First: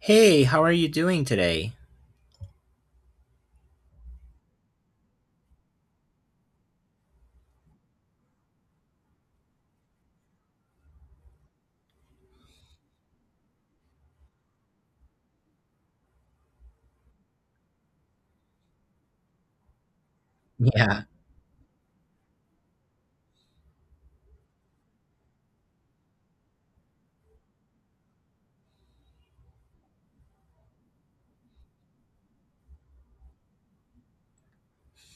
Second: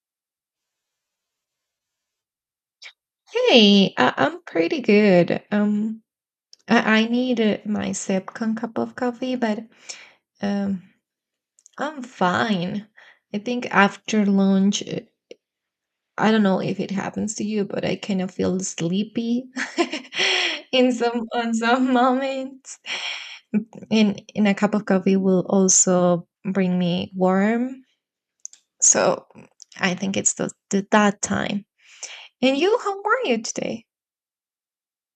Hey, how are you doing today? Hey, I'm pretty good. I need my second cup of coffee, but um, I'm fine. I think after lunch, I don't know if it happens to you, but I kind of feel sleepy in Yeah. some on some moments. And a cup of coffee will also bring me warm. So I think it's the that time. And you, how are you today?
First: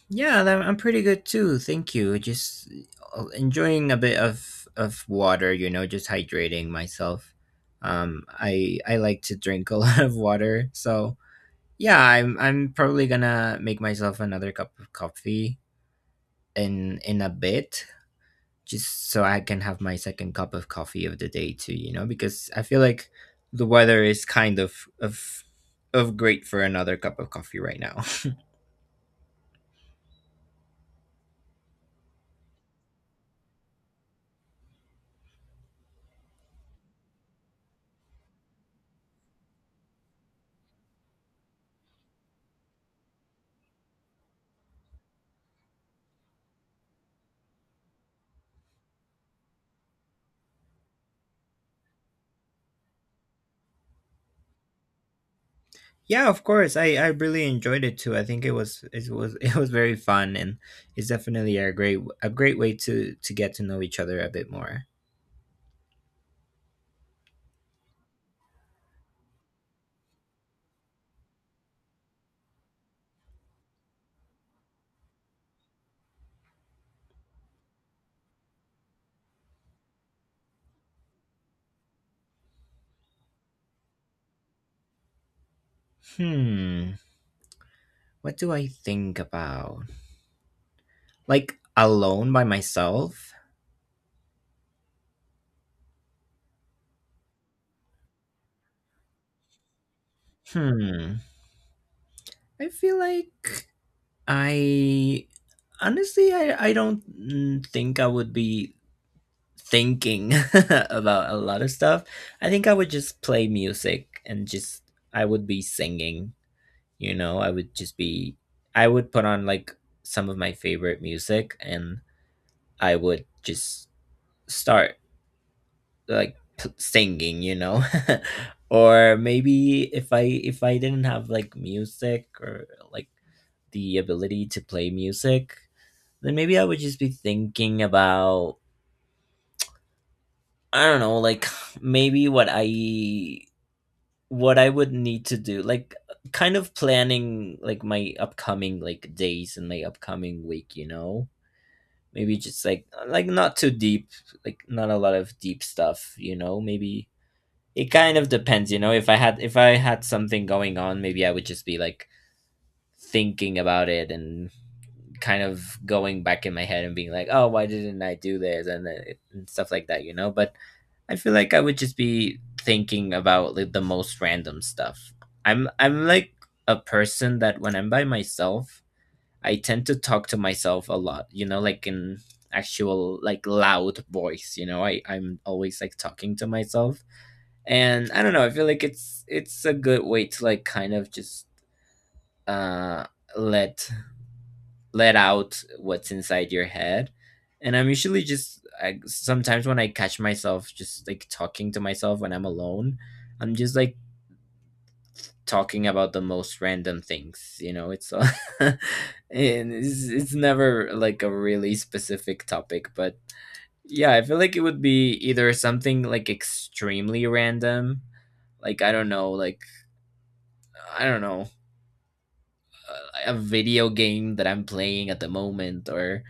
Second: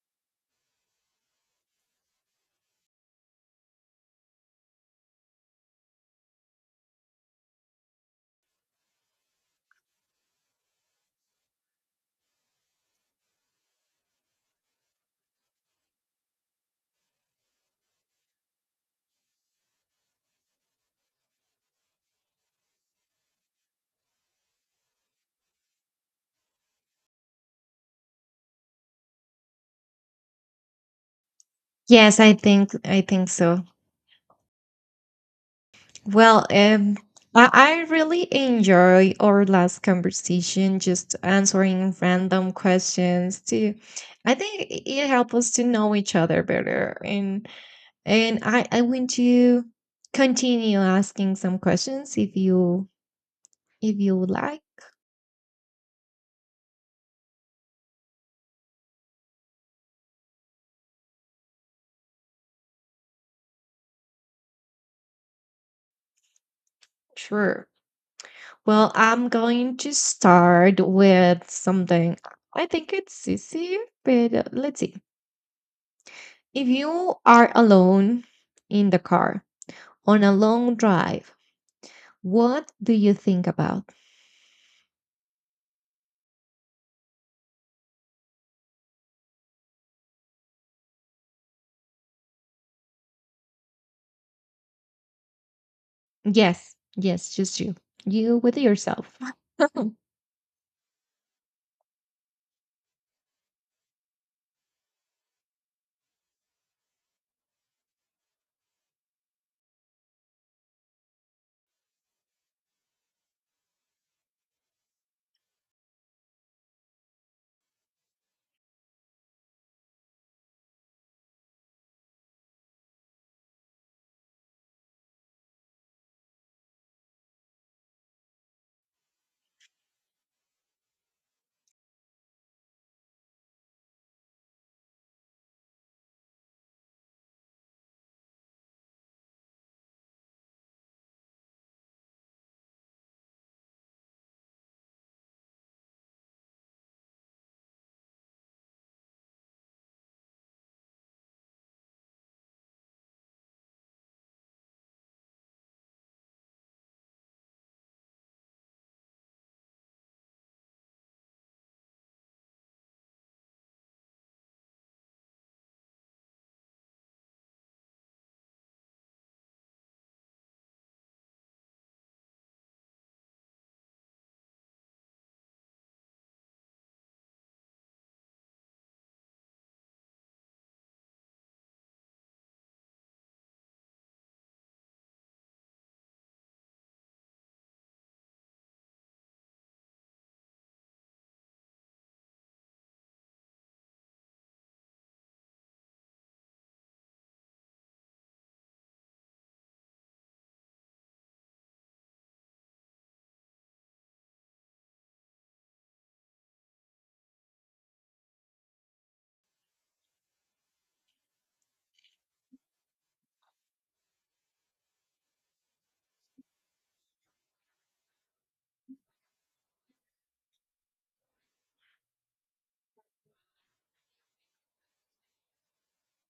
Yeah, I'm pretty good too. Thank you. Just enjoying a bit of water, just hydrating myself. I like to drink a lot of water. So, yeah, I'm probably gonna make myself another cup of coffee in a bit, just so I can have my second cup of coffee of the day too, you know, because I feel like the weather is kind of of of great for another cup of coffee right now. Yes, I think so. Well, I, I really enjoy our last conversation, just answering random questions too. I think it helped us to know each other better, and I want to continue asking some questions if you would like. Yeah, of course. I really enjoyed it too. I think it was it was very fun, and it's definitely a great way to get to know each other a bit more. Sure. Well, I'm going to start with something. I think it's easy, but let's see. If you are alone in the car on a long drive, what do you think about? Hmm, what do I think about? Like alone by myself? Yes, yes, just you. You with yourself. Hmm, I feel like I I don't think I would be thinking about a lot of stuff. I think I would just play music and just I would be singing, you know, I would put on like some of my favorite music and I would just start like singing, you know, or maybe if i didn't have like music or like the ability to play music, then maybe I would just be thinking about, I don't know, like maybe what I would need to do, like kind of planning like my upcoming like days and my upcoming week, you know? Maybe just like not too deep, like not a lot of deep stuff, you know? Maybe it kind of depends, you know. If I had something going on, maybe I would just be like thinking about it and kind of going back in my head and being like, "Oh, why didn't I do this?" and and stuff like that, you know? But I feel like I would just be thinking about like the most random stuff. I'm like a person that when I'm by myself, I tend to talk to myself a lot, you know, like in actual like loud voice, you know. I'm always like talking to myself. And I don't know, I feel like it's a good way to like kind of just uh let let out what's inside your head. And I'm usually just sometimes when I catch myself just like talking to myself when I'm alone, I'm just like talking about the most random things. You know, it's and it's never like a really specific topic, but yeah, I feel like it would be either something like extremely random, like I don't know, I don't know, a video game that I'm playing at the moment, or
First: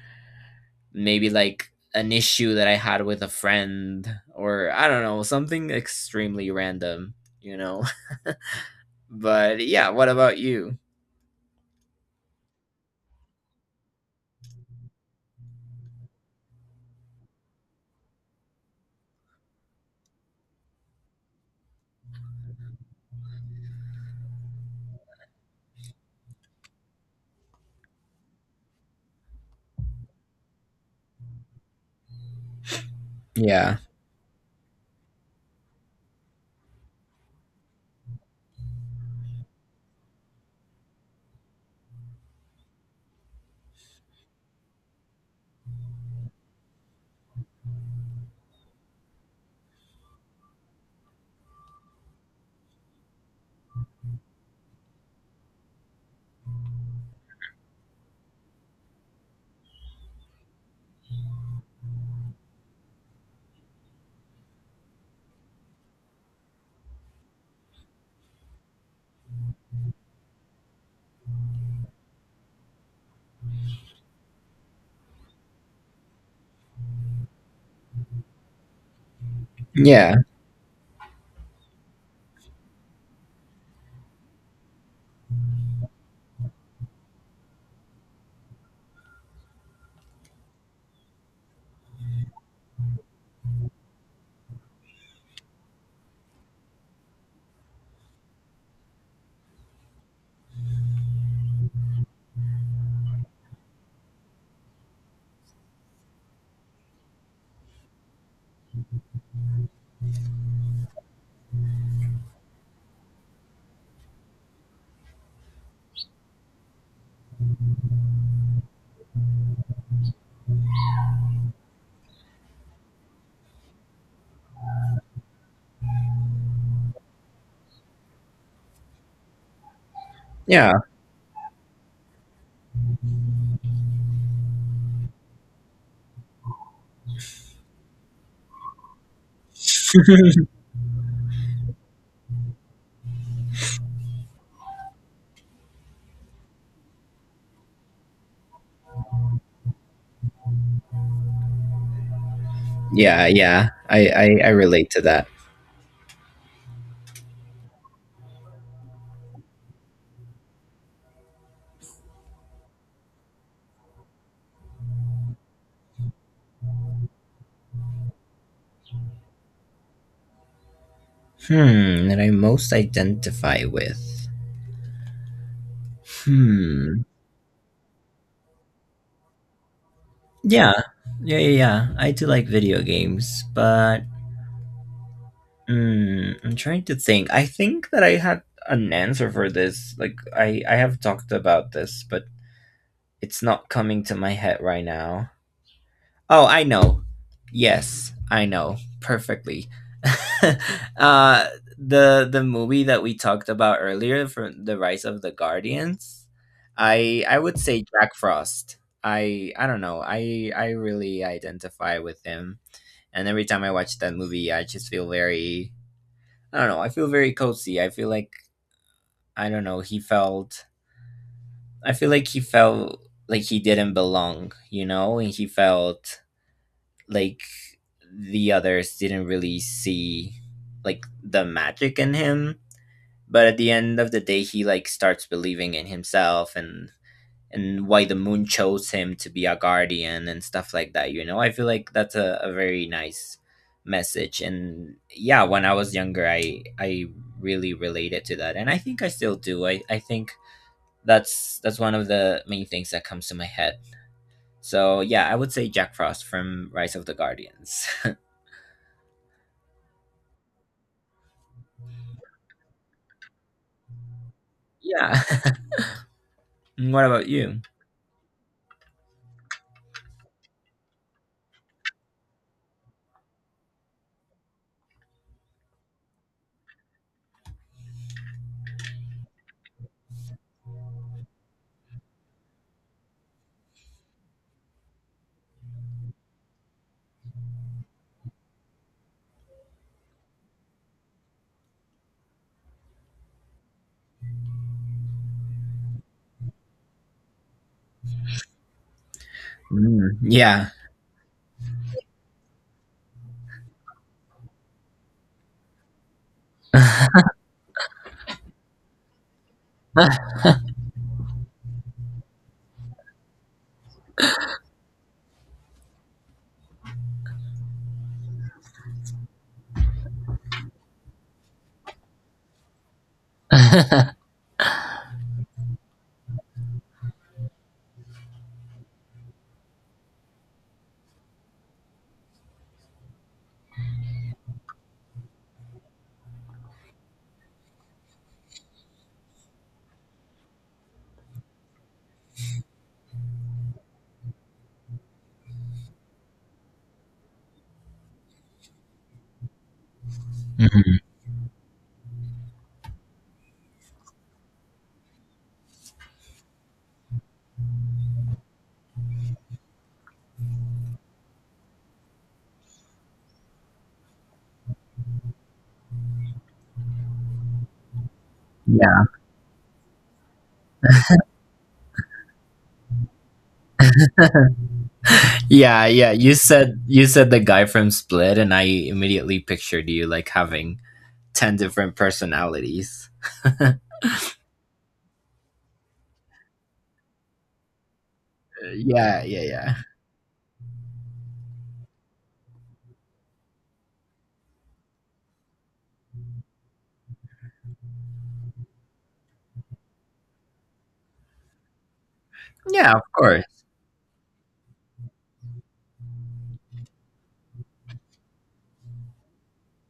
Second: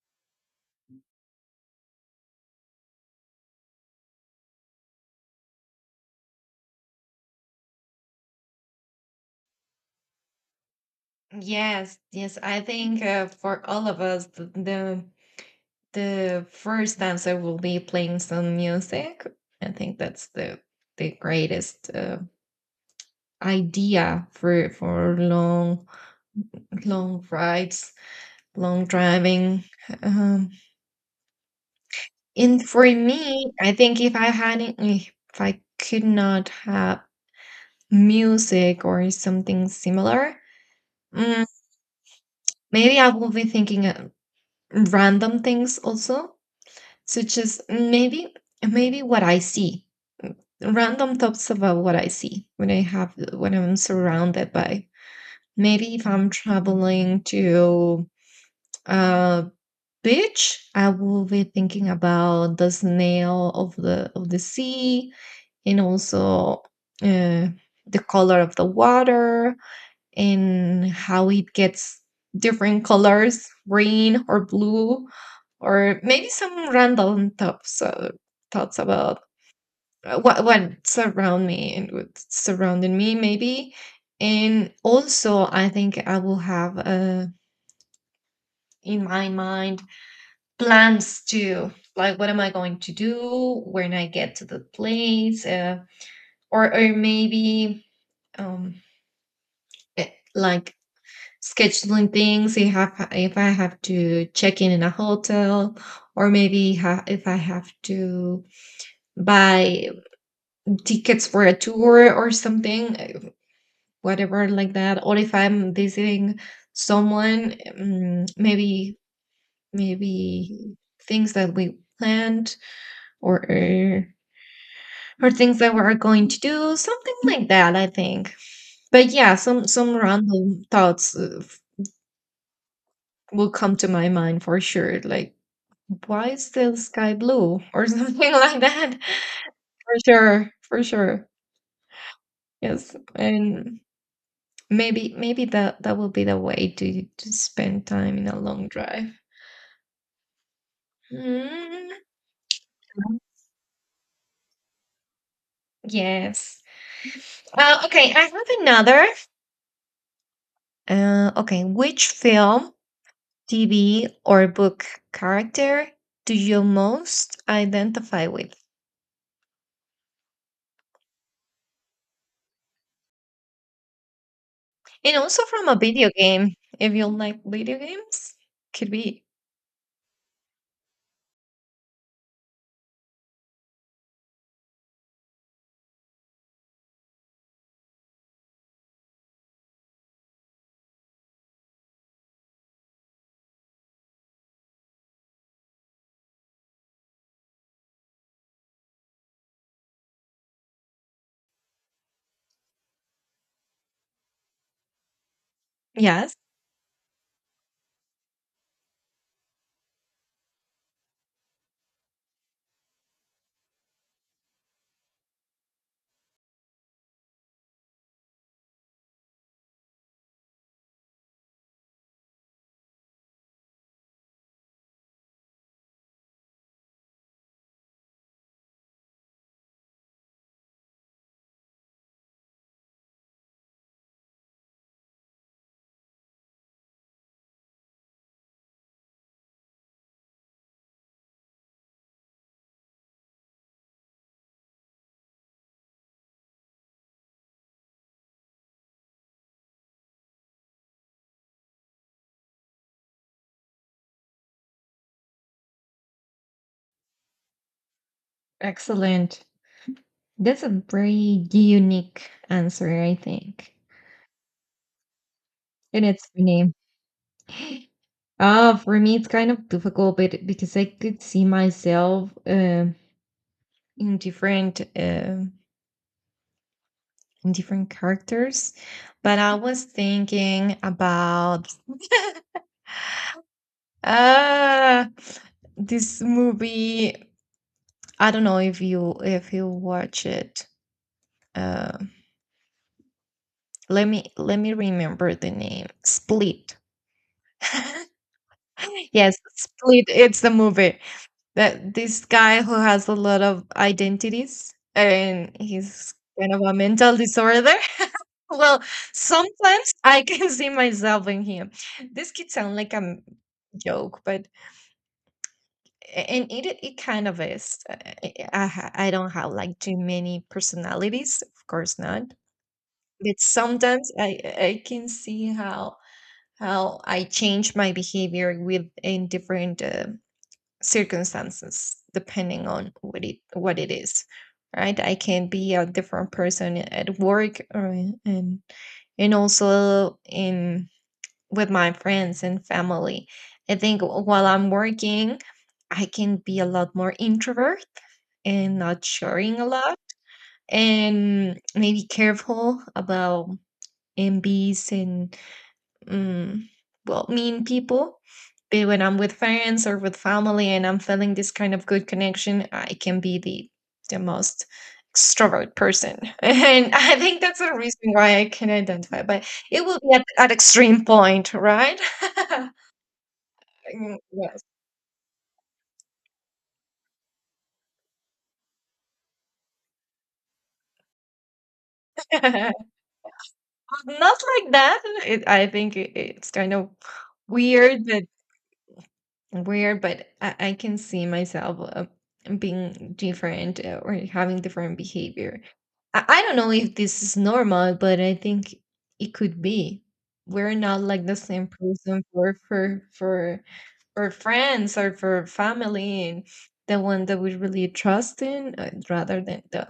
maybe like an issue that I had with a friend or I don't know, something extremely random, you know. But yeah, what about you? Yes, yes. I think for all of us, the first answer will be playing some music. I think that's the greatest idea for long rides, long driving. Um, and for me, I Yeah. think if I could not have music or something similar, Mm, maybe I will be thinking random things also, such as maybe what I see, random thoughts about what I see when I'm surrounded by. Maybe if I'm traveling to a beach, I will be thinking about the snail of the sea and also uh, the color of the water and how it gets different colors, green or blue, or maybe some random thoughts thoughts about Yeah. What's around me and what's surrounding me, maybe. And also, I think I will have in my mind plans too, like what am I going to do when I get to the place, or maybe um like scheduling things if I have to check in a hotel, or maybe if I have to buy tickets for a tour or something, whatever like that, or if I'm visiting someone, maybe things that we planned, or uh, or things that we're going to do, something like that I think. But yeah, some random Yeah. thoughts, will come to my mind for sure, like, "Why is the sky blue?" Or something like that. For sure, for sure. Yes, and maybe that that will be the way to spend time in a long drive. Mm, yeah. Yeah. I relate to that. yes. Okay, I have another. Okay, which film, TV, or book character do you most identify with? Hmm. That I most identify with. And also from a video game, if Hmm. you like video games, could be. Yeah. Yeah. Yeah. Yeah. I do like video games, but I'm trying to think. I think that I had an answer for this. Like I have talked about this, but it's not coming to my head right now. Oh, I know. Yes, I know perfectly. uh, the movie that we talked about earlier from The Rise of the Guardians. Yes, I would say Jack Frost. I don't know. I really identify with him. And every time I watch that movie, I just feel very, I don't know. I feel very cozy. I feel like I don't know. He felt. I feel like he felt like he didn't belong. You know, and he felt like the others didn't really see like the magic in him, but at the end of the day, he like starts believing in himself and why the moon chose him to be a guardian and stuff like that, you know. I feel like that's a very nice message. And yeah, when I was younger, i really related to that, and I think I still do. I think that's one of the main things that comes to my head. So yeah, I would say Jack Frost from Rise of the Guardians. excellent. That's a very unique answer, I think. yeah. And it's my name. And what about you? For me, it's kind of difficult, but because I could see myself in different um in different characters. But I was thinking about uh, this movie. I don't know if you watch it. Uh, Let me let me remember the name. Split. Yes, Split, Mm, it's the yeah. movie. That this guy who has a lot of identities and he's kind of a mental disorder. Well, sometimes I can see myself in him. This could sound like a joke, but and it kind of is. I don't have like too many personalities, of course not. But sometimes I can see how I change my behavior with in different circumstances depending on what it is, right? I can be a different person at work, or and and also in with my friends and family. I think while I'm working, I can be a lot more introvert and not sharing a lot, Mhm. and maybe careful about envies and, mm, well, mean people. But when I'm with friends or with family and I'm feeling this kind of good connection, I can be the most extrovert person and I think that's the reason why I can Yeah. identify. But it will be at extreme point, right? Yes. Yeah, yeah. You said the guy from Split, and I immediately pictured you like having 10 different personalities. Not like that. I think it's kind of weird that Yeah, yeah, yeah. weird but I can see myself being different, or having different behavior. I don't know if this is normal, but I think it could be. We're not like the same person for Yeah, of course. For friends or for family, and the one that we really trust in, rather than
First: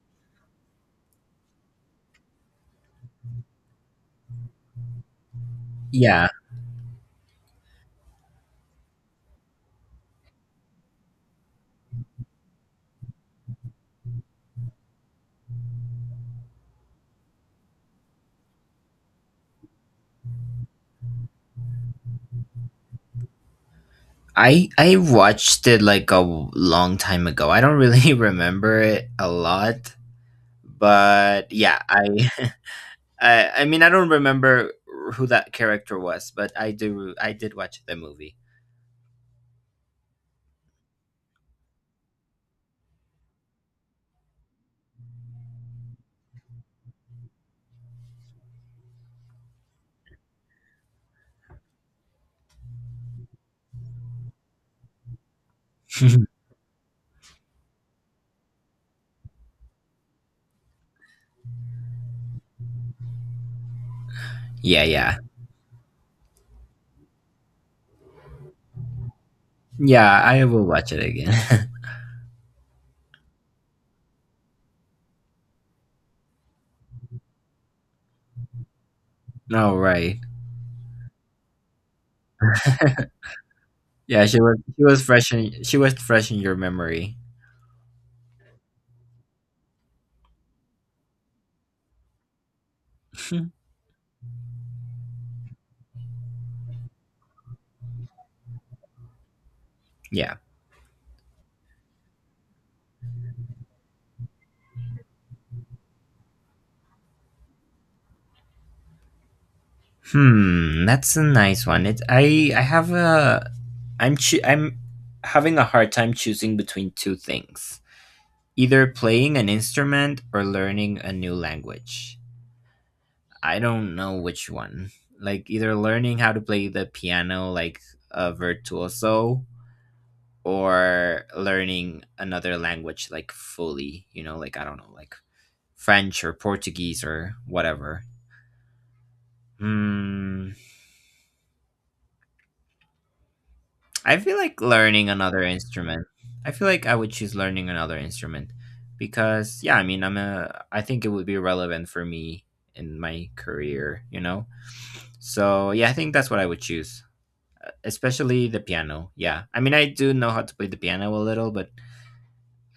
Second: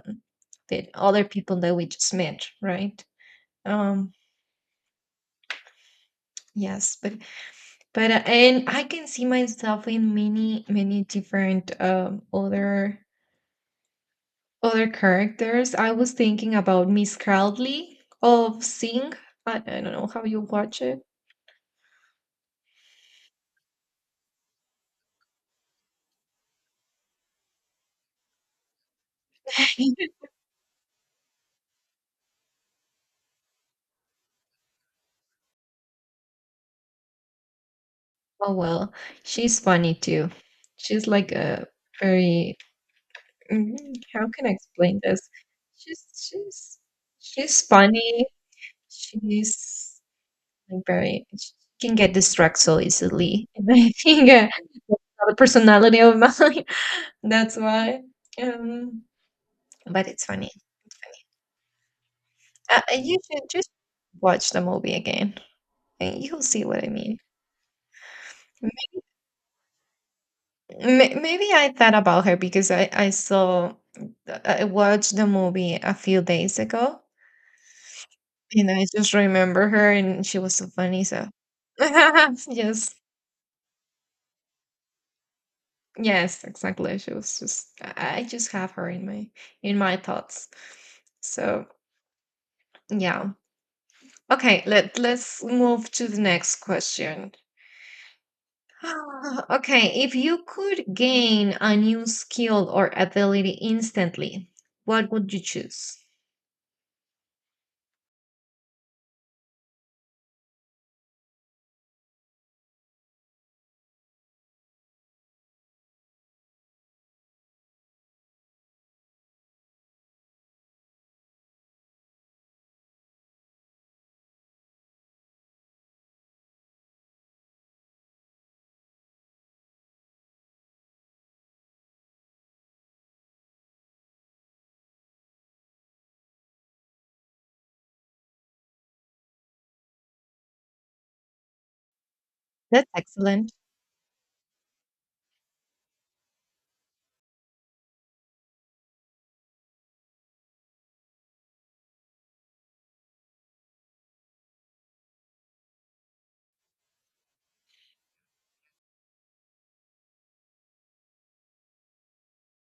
the other people that we just met, right? Um, Yeah. yes, but and I can see myself in many different other other characters. I was thinking about Miss Crowley of Sing. I don't know how you watch it. I watched it like a long time ago. I don't really remember it a lot, but yeah, I I mean, I don't remember who that character was, but I did watch the movie. Oh well, she's funny too. She's like a very, mm, how can I explain this? She's she's she's funny. She's like very, she can get distracted so easily. And I think that's another personality of mine. That's why. Um, but it's funny. You should just watch the yeah, movie yeah. again. You'll see what I mean. Yeah, I will watch it Maybe again. I thought about her because I saw, I watched the movie a few days ago and I just remember All her right. and she was so funny. So, yes, Yeah, she was she was fresh in yes, your exactly. She memory. was just, I just have her in my thoughts. So, yeah. Okay, let's move to the next question. Ah, okay, if yeah. you could gain a new skill or ability instantly, what would you choose? Hmm, that's a nice one. It's I have a I'm having a hard time choosing between two things. Either playing an instrument or learning a new language. I don't know which one. Like either learning how to play the piano like a virtuoso, or learning another language like fully, you know, like I don't know, like French or Portuguese or whatever. Hmm. That's excellent. I feel like learning another instrument. I feel like I would choose learning another instrument, because yeah, I mean, I think it would be relevant for me in my career, you know. So, yeah, I think that's what I would choose. Especially the piano. Yeah. I mean, I do know how to play the piano a little, but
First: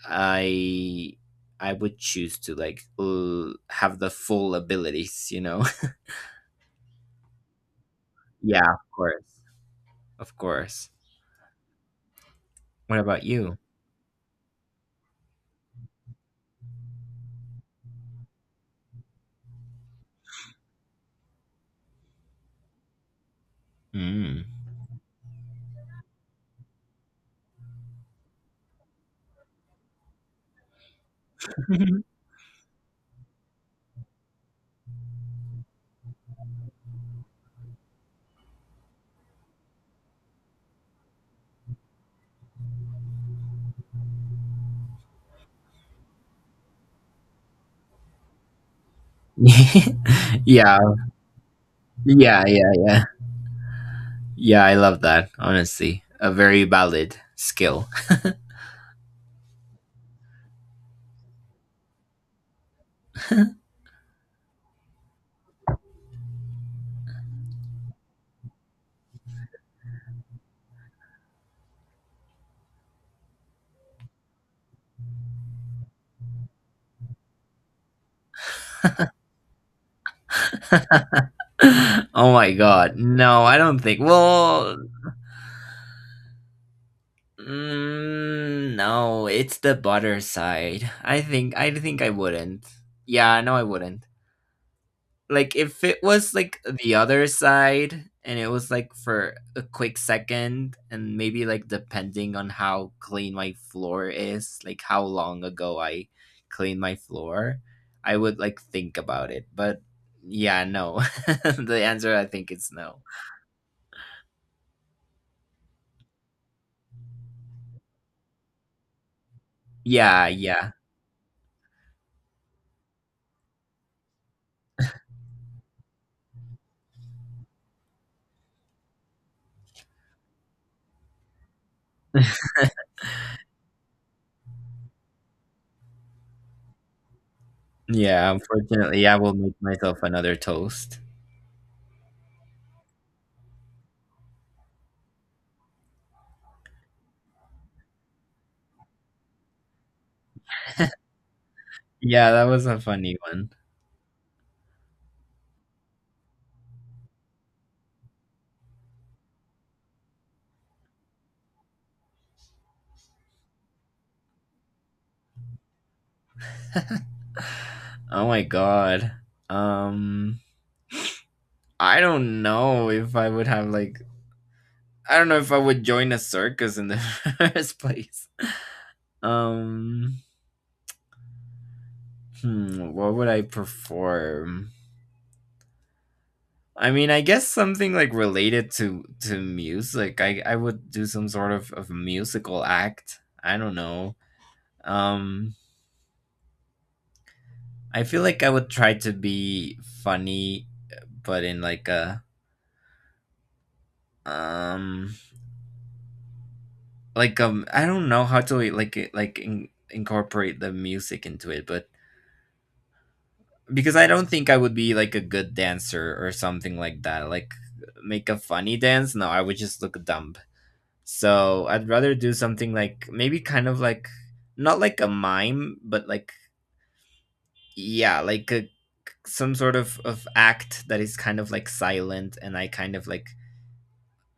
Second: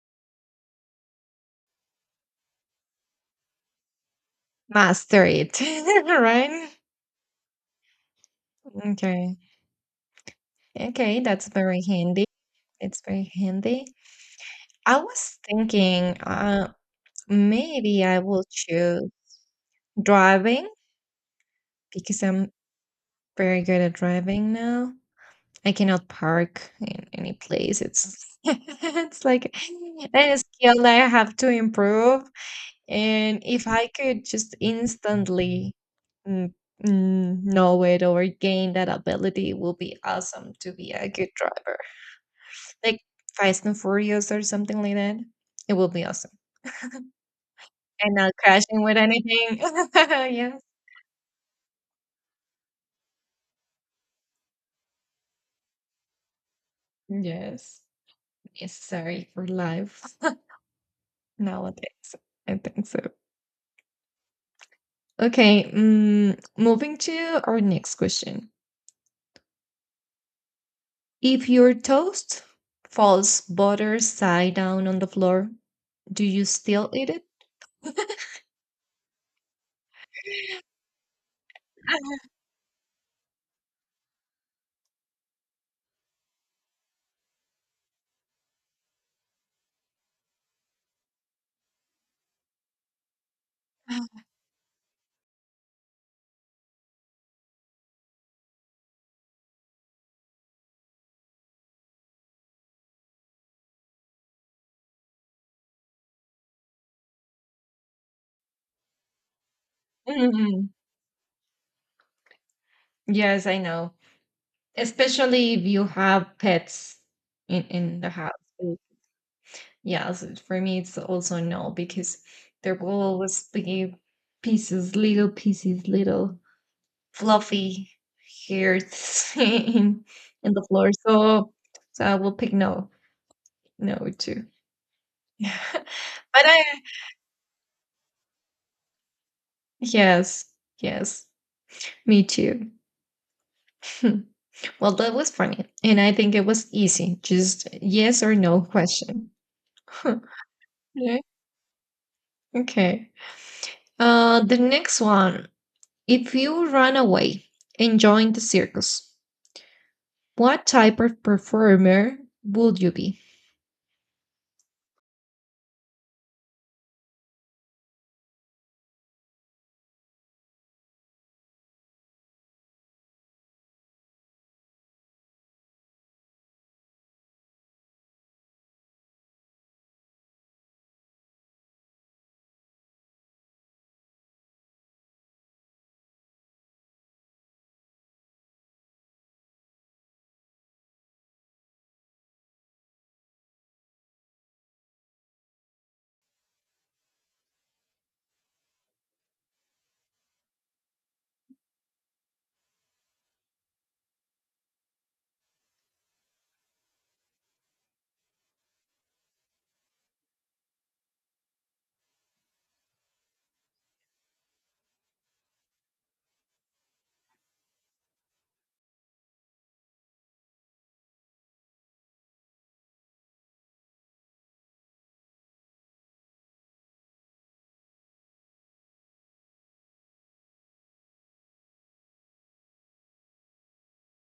I I would choose to like have the full Master abilities, you it, know. right? yeah, of Okay. course. Of course. Okay, that's very handy. What It's about very you? handy. I was thinking maybe I will choose driving because I'm very good at Mm. driving now. I cannot park in any place. It's it's like a skill that I have to improve. And if I could just instantly mm, know it or gain that ability, it would be awesome to be a good driver. Like Fast and Furious or something like that. It would be awesome. And not crashing with anything. yeah, Yes. yeah, yeah. Yeah, I love that, honestly. A very valid Yes. skill. Necessary for life nowadays. I think so. Okay. Moving to our next question. If your toast falls butter side down on the floor, do you still eat it? oh my god. No, I don't think. Well, no, it's the butter side. I think I wouldn't. Yeah, no, I wouldn't. Like if it was like the other side and it was like for a quick second, and maybe like depending on how clean my floor is, like how long ago I cleaned my floor, I would like think about it, but yeah, Mhm. no, the answer, I think, is no. Yes, I know. Especially if you have pets in the house. Mm. Yeah, Yeah. so for yeah me it's also no, because there will always be pieces, little fluffy hairs in the floor. So so I will pick no, no too. But I, yeah unfortunately I will make myself another yes, toast. yes, me too. Hmm. Well, that was funny. And I think it was easy. Just yes or no question. Huh. Yeah. Yeah, that was a Okay. funny one. The next one. If you ran away and joined the circus, what type of performer would you be? Oh my god, um I don't know if I would have like I don't know if I would join a circus in the first place. Um, hmm, what would I perform? I mean, I guess something like related to music. I would do some sort of musical act. I don't know. Um, I feel like I would try to be funny, but in like a um, like I don't know how to incorporate the music into it, but because I don't think I would be like a good dancer or something like that. Like make a funny dance. No, I would just look dumb. So I'd rather do something like maybe kind of like not like a mime, but like yeah, like a some sort of act that is kind of like silent, and I kind of like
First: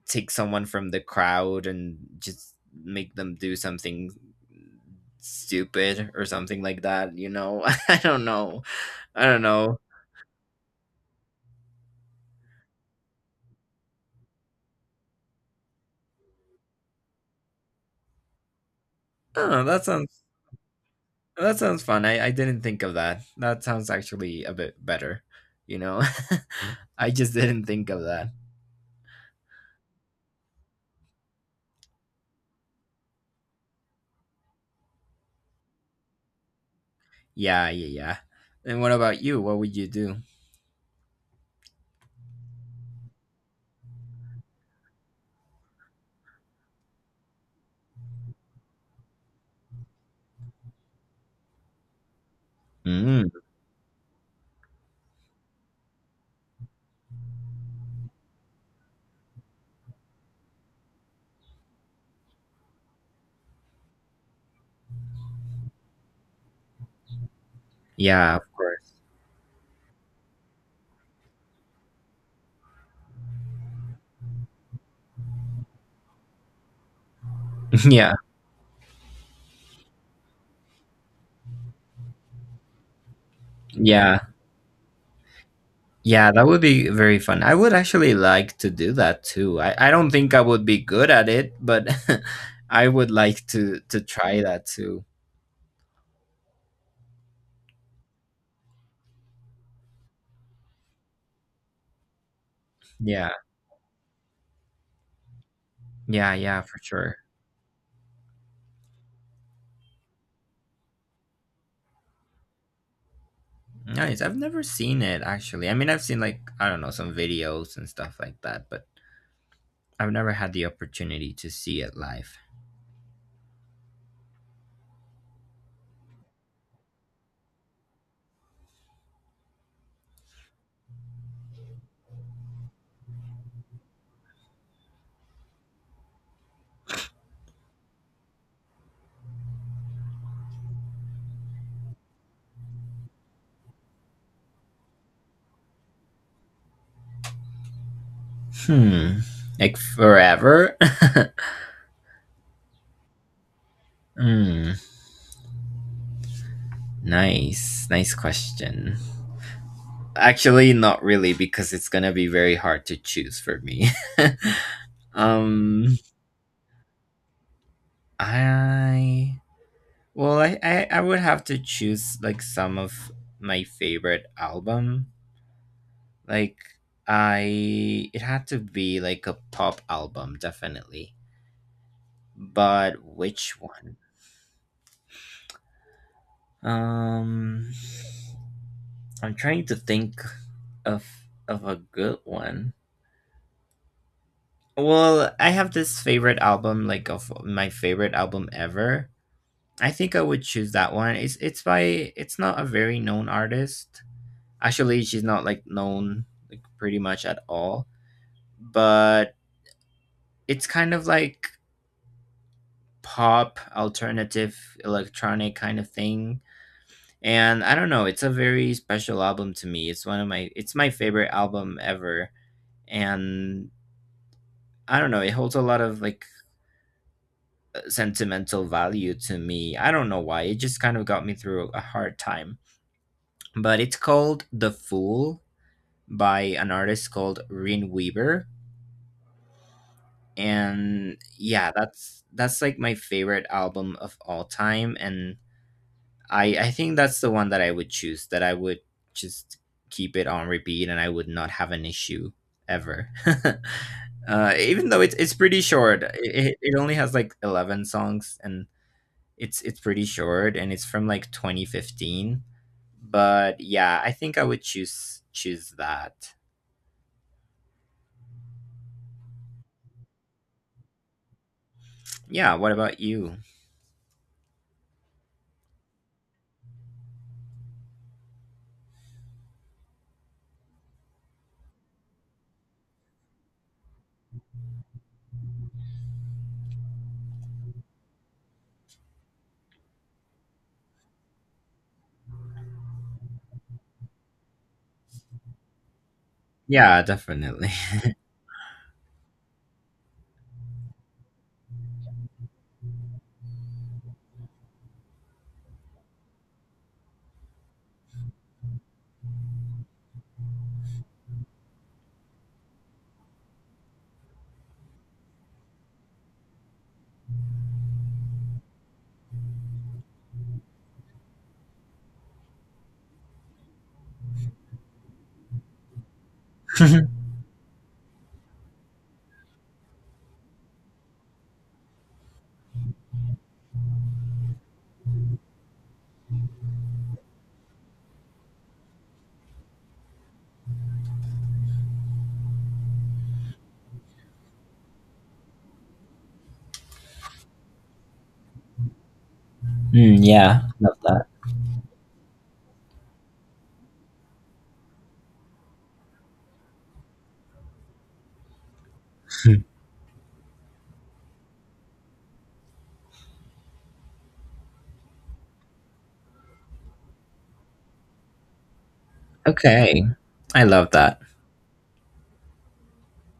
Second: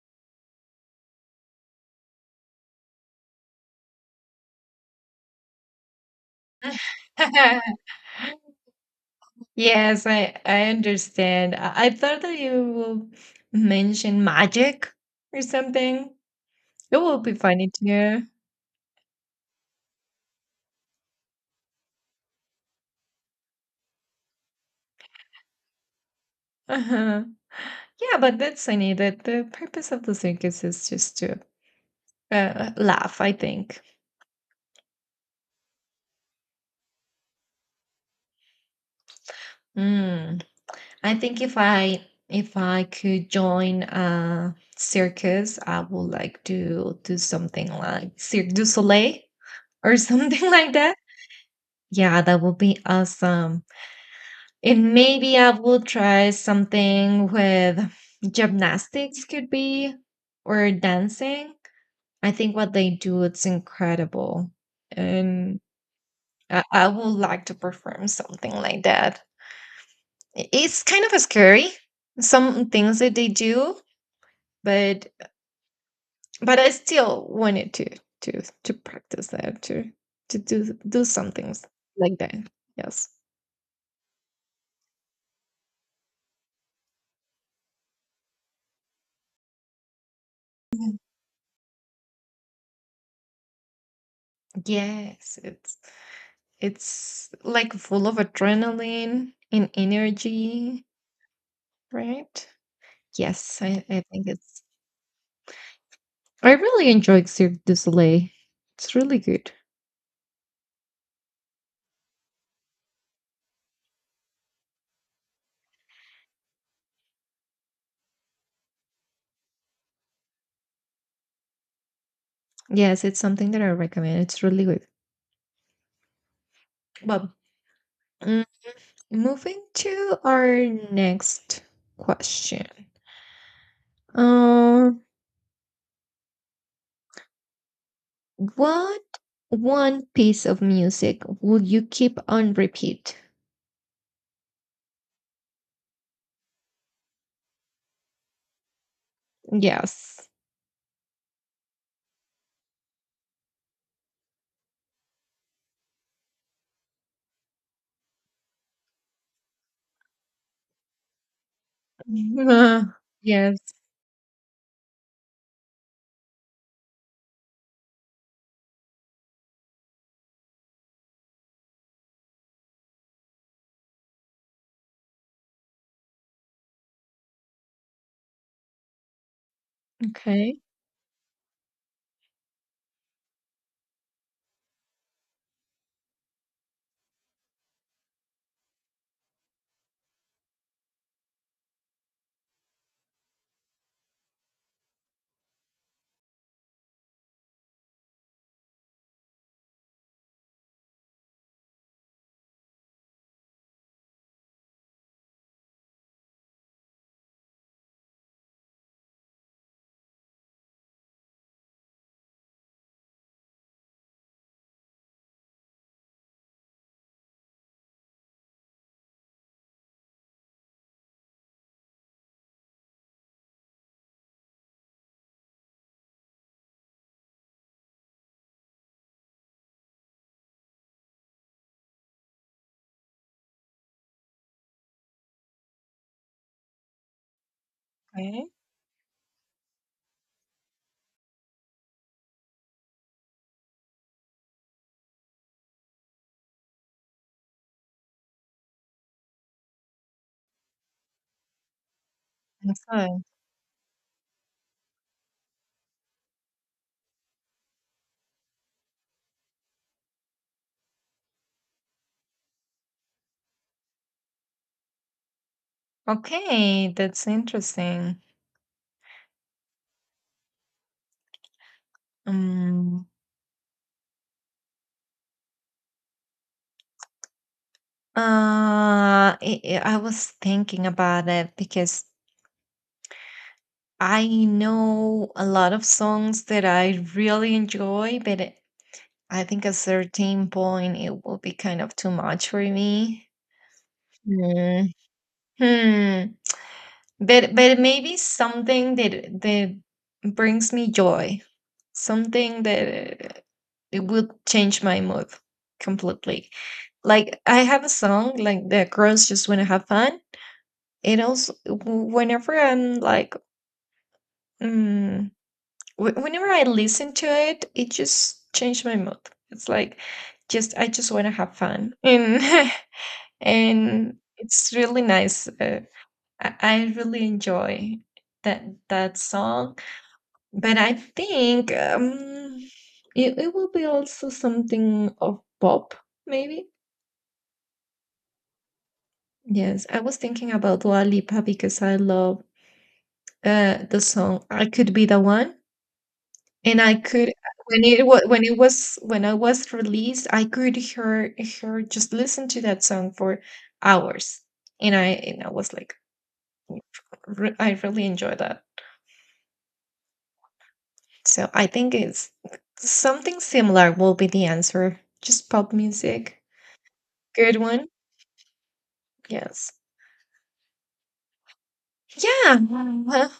take someone from the crowd and just make them do something stupid or something like that. You know, I don't know. I don't know. Yes, I understand. I thought that you will mention magic or something. It will be funny to hear. Oh, that sounds Oh, that sounds fun. I didn't think of that. That sounds actually a bit better, you know? I Uh-huh. just didn't think of Yeah, that. but that's funny. That the purpose of the circus is just to laugh, I think. Yeah, yeah, yeah. And what about you? What would you do? Mm. I think if I could join a circus, I would like to do something like Cirque du Soleil or something like that. Yeah, that would be Mm, awesome. And maybe I will try something with gymnastics, could be, or dancing. I think what they do, it's incredible. And I would like to perform yeah, of something like course. that. It's kind of scary, some things that they do, but I still wanted to yeah, to practice that, to do some things like that. Yes. yeah. Yeah, that would be very fun. I would actually like to do that too. I don't think I would be Yeah. good at it, but I would like to try that too. Yes, it's like full of adrenaline and energy, right? Yeah. Yes, I think it's, Yeah, I yeah, for really sure. enjoy Cirque du Soleil, it's really good. Nice. I've never seen it actually. I mean, I've seen like I don't know, some videos and stuff like that, but I've never had the opportunity to see it live. Yes, it's something that I recommend, it's really good. Well, moving to our next question. Um, what one piece of music would you keep on repeat? Hmm. Like Yes. forever? Hmm. Nice. Nice question. Actually, not really, because it's gonna be Mhm. very hard to choose Yes. for me. um, I. Well, I would have to choose like some of my favorite album. Like, I. It had to be like a pop album, Okay. definitely. But which one? Um, I'm trying to think of a good one. Well, I have this favorite album, like of my favorite album ever. I think I would choose that one. It's not a very known artist. Actually, she's not like known like pretty much at all. But it's kind of like pop, alternative, electronic kind of thing. And I don't know, it's a very special album to me. It's my favorite album ever. And I don't know, it holds a lot of sentimental value to me. I don't know why, it just kind of got me through a hard time. But it's called The Fool by an artist called Rin Weaver. Okay. And yeah, that's like my favorite album of all time. And I think that's the one that I would choose, that I would just keep it on repeat and I would not have an issue ever. Excellent. Even though it's pretty short. It only has like 11 songs. And it's pretty short and it's from like 2015. But yeah, I think I would choose that. Okay, that's interesting. Yeah, what about Um, you? I I was thinking about it because I know a lot of songs that I really enjoy, but I think a certain point it will be kind of too much for me. Mm, Hmm. Yeah, definitely. But maybe something that brings me joy, something that it will change my mood completely. Like I have a song like "The Girls Just Want to Have Fun." It also whenever I'm like, mm, whenever I listen to it, it just changed my mood. It's like, just, I just want to have fun, and and it's really nice. I mm, really enjoy that song. But I think it, it will be also something of pop, maybe. Yes, I was thinking about Dua Lipa because I love the song "I Could Be the One," and I could when it was when I was released, I yeah, could love that. hear her, just listen to that song for hours, and I was like, I really enjoy that. So I think it's something similar will be the answer. Just pop music. Good one. Yes. Okay. I love that. Yeah. Well,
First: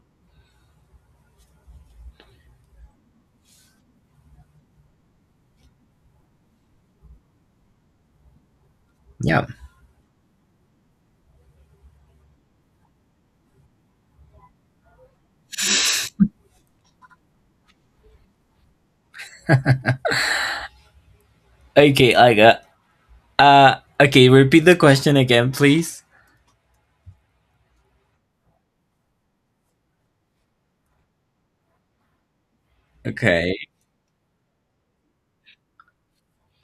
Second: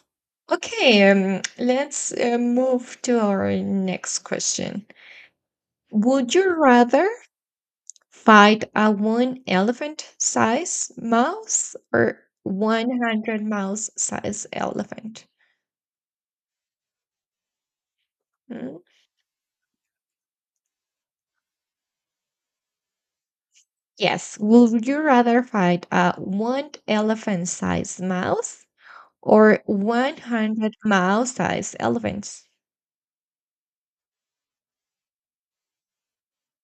okay. Let's move to our next question. Would you rather fight a one Yeah. elephant size mouse or 100 mouse size elephant? Hmm? Okay, I got okay, Yes. repeat the Would you question rather again, fight please. a one elephant size mouse or 100 mile-sized elephants? Okay.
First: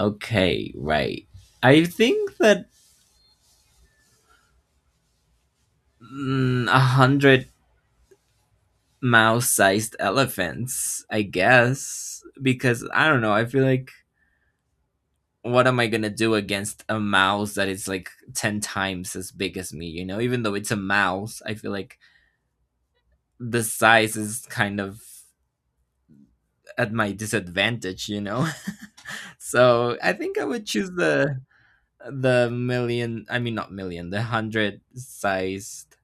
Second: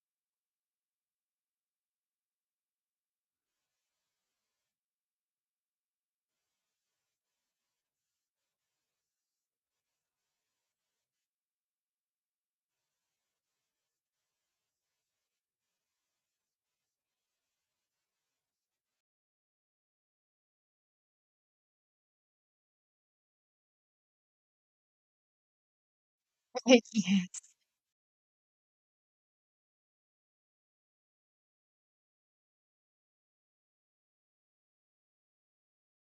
Okay, right. I think that, a hundred mouse sized elephants, I guess. Because I don't know, I feel like what am I gonna do against a mouse that is like 10 times as big as me? You know, even though it's a mouse, I feel like the size is kind of at my Yes. disadvantage. You know, so I think I would choose the million. I mean, not million. The hundred sized,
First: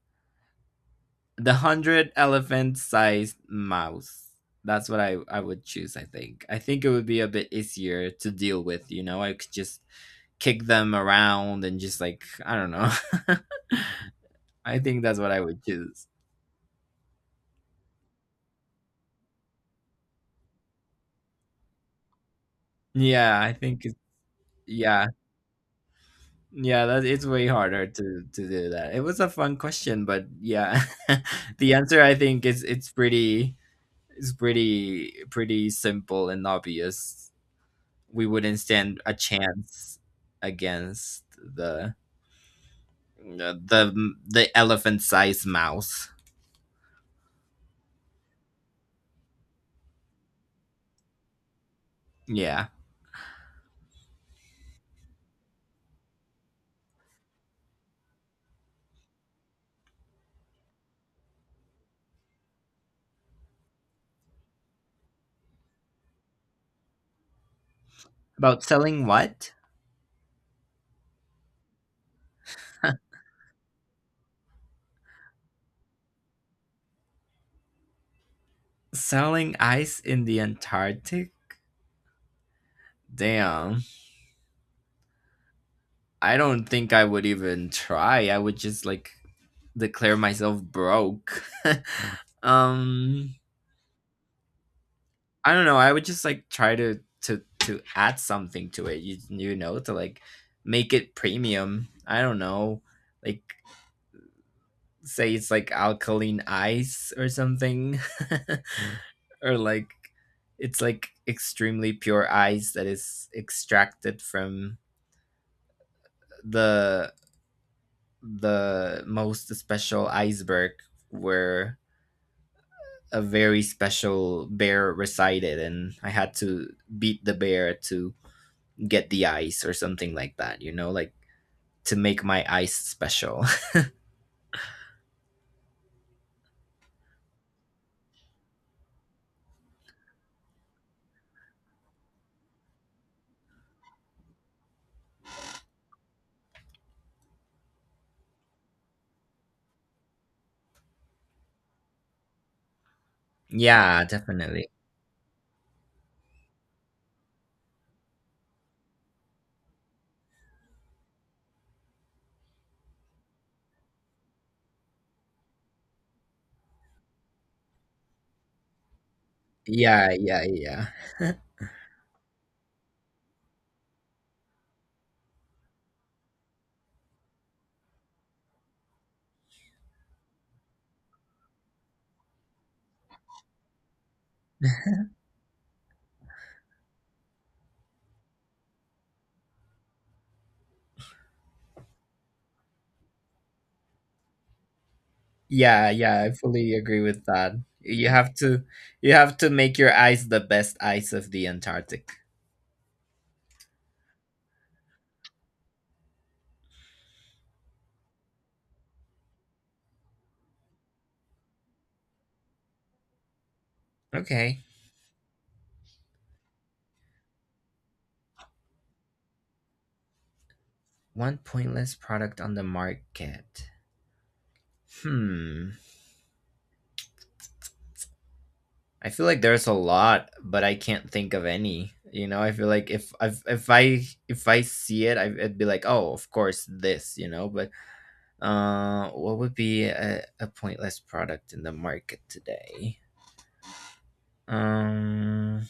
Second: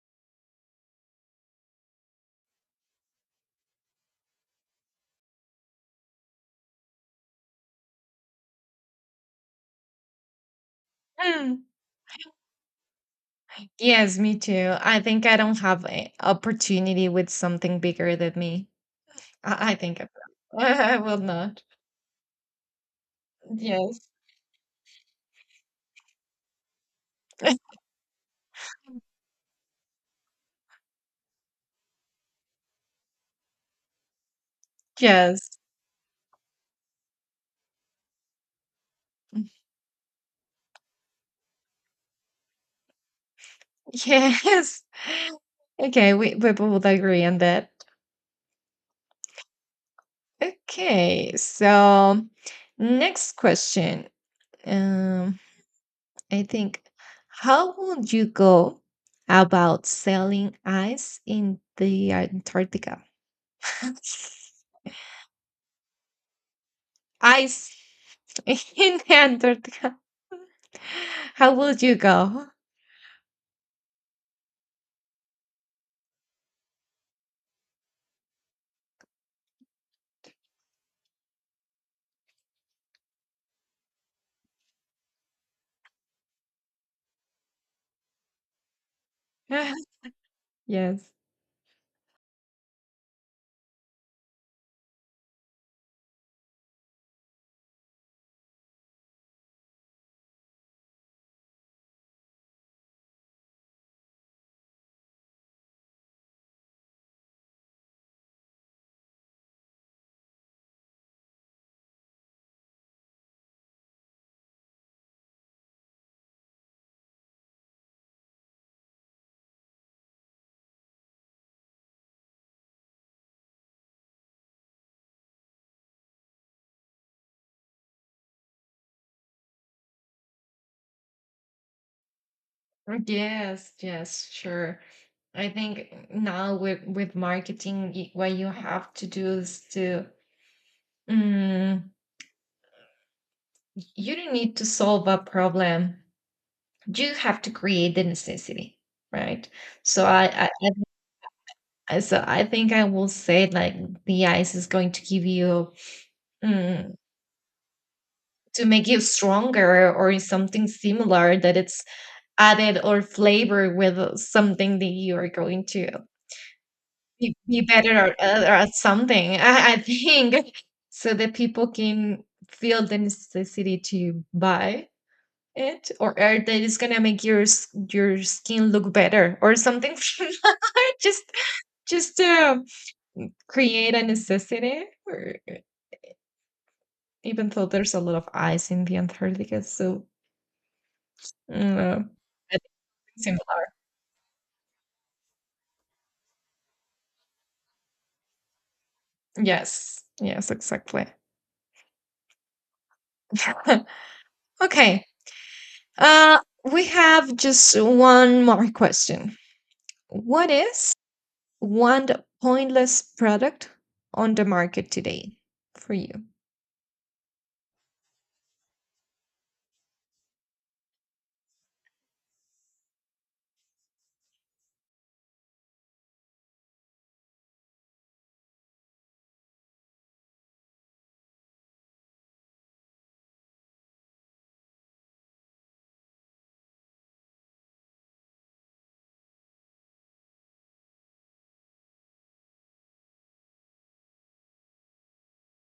the hundred elephant sized mouse. That's what I would choose, I think. I think it would be a bit easier to deal with, you know? I could just kick them Hmm. around and just like, I don't know. Yes, me too. I I think that's think what I I don't would have choose. an opportunity with something bigger than me. I think I will. I will not. Yeah, I think it's, Yes. yeah, yeah. That it's way harder to do that. It was a fun question, but yeah, the answer I think is it's Yes. pretty simple and obvious. We wouldn't stand a chance against the Yes. elephant sized mouse. Okay, we both agree on that. Okay, so Yeah. next question. Um, I think, how would you go about selling ice in the Antarctica? Ice About in selling what? Antarctica. How would you go? Selling ice in the Antarctic? Damn. I don't think I would even try. I would just like declare myself Yes. broke. um I don't know. I would just like try to add something to it. You know, to like make it premium. I don't know. Like, say it's like alkaline ice or something. Or like it's like extremely pure ice that is extracted from the the most special iceberg where a very special bear resided, and I had to beat the bear to get the ice or something like that. You know, like, to make my ice special. Yes, yes, sure. I think now with marketing, what you have to do is to, mm, you don't need to solve a problem. You have to create the necessity, right? So So I think I will say like Yeah, the ice is definitely. going to give you, mm, to make you stronger or something similar, that it's added or flavored with something that you are going to be better at something. I Yeah, yeah, think yeah. so that people can feel the necessity to buy it, or that it's gonna make your your skin look better or something similar, just just to create a necessity. Even though there's a lot of ice in the Antarctica, so, I think it's similar. Yeah, yeah, I fully agree with that. You have to, you have to make your Yes, ice the yes, best exactly. ice of the Antarctic. Okay, uh, we have just one more question. What is one pointless product on the Okay. market today for you? One pointless product on the market. Hmm. I feel like there's a lot, but I can't think of any. You know, I feel like if I see it, I'd be like, oh, of course, this. You know, but what would be a pointless product in the market today? Um,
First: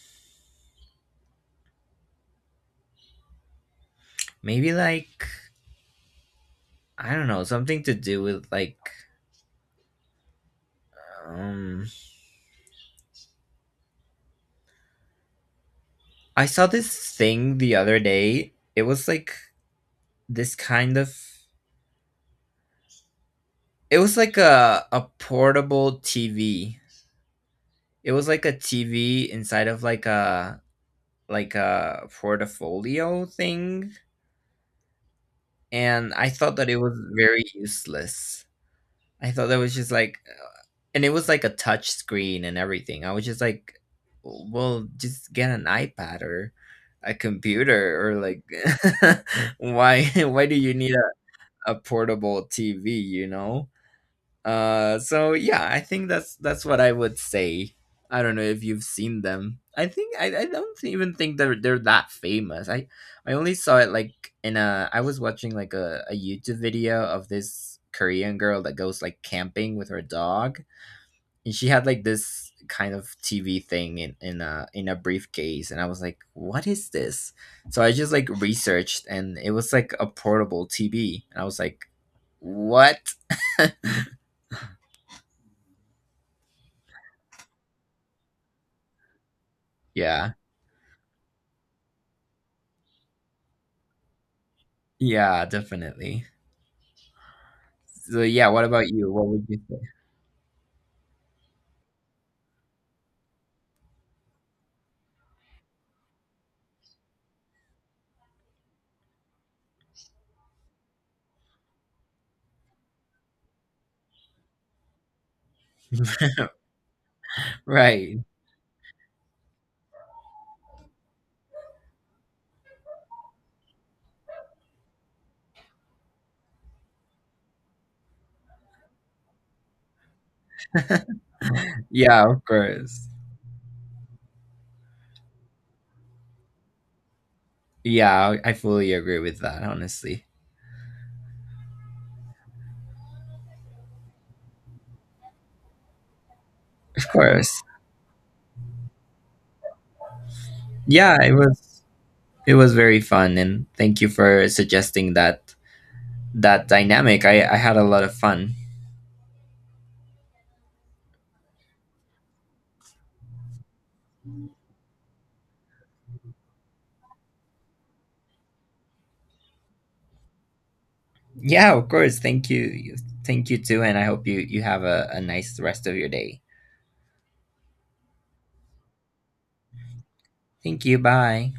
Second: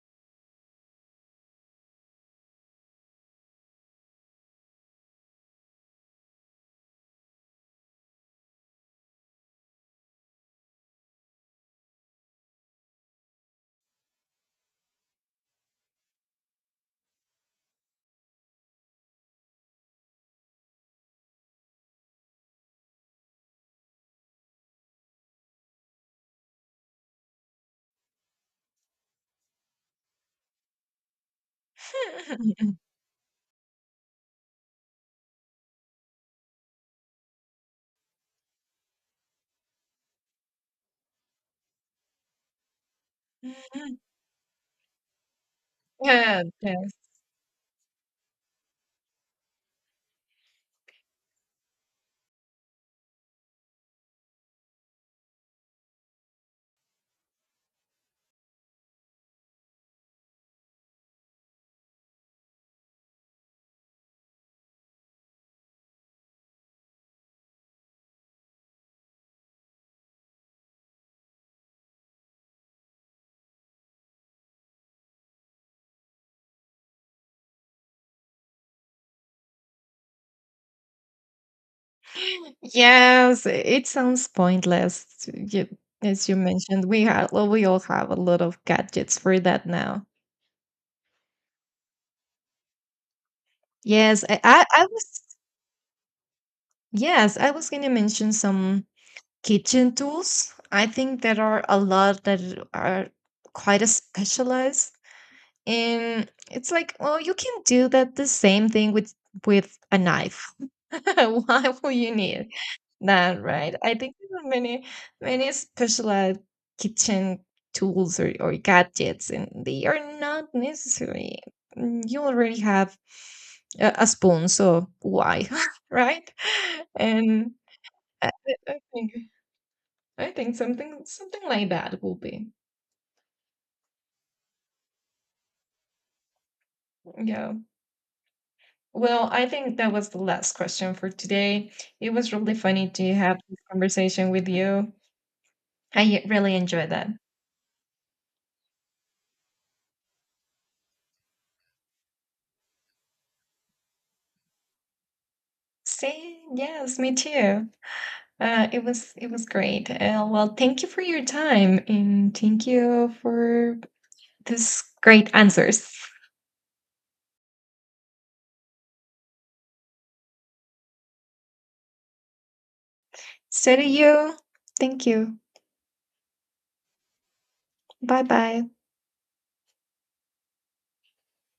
maybe like, I don't know, something to do with like, um. I saw this thing the other day. It was like this kind of. It was like a portable TV. It was like a TV inside of like a, like a portfolio thing. And I thought that it was very useless. I thought that was just like, and it was like a touch screen and everything. I was just like, well, just get an iPad Yeah, or yes. a computer or like, why, why do you need a portable TV, you know? So yeah, I think that's what I would say. I don't know if you've seen them. I think I don't even think they're that famous. I only saw it like in a, I was watching like a YouTube video of this Korean girl that goes like camping with her dog, and she had like this kind of TV thing in a briefcase, and I was like, what is this? So I just like researched, and it was like a portable TV, and I was like, what? Yes, it sounds pointless. You, as you mentioned, we have, well, we all have a lot of gadgets for that now. Yeah. Yes, I was, Yeah, definitely. yes, I was gonna So mention yeah, what some about you? What would you say? kitchen tools. I think there are a lot that are quite a specialized, and it's like, well, you can do that the same thing with a knife. Why would you need that, right? I think there are many many specialized kitchen Right. tools, or gadgets, and they are not necessary. You already have a spoon, so why? Right? And I, I think something something like that will Yeah, of be, course. yeah. Yeah, I fully agree Well, with I that, think that was the honestly. last question for today. It was really funny to have this conversation with you. I really enjoyed that. Of course. Yeah, it was, it was very fun, and thank you for suggesting that See, that yes, me dynamic. I too. had a lot of fun. It was it was great. Well, thank you for your time and thank you for these great answers. Yeah, of course. Thank you. Thank you So too, do and I hope you. you have Thank a you. nice rest of your day. Bye bye. Thank you. Bye.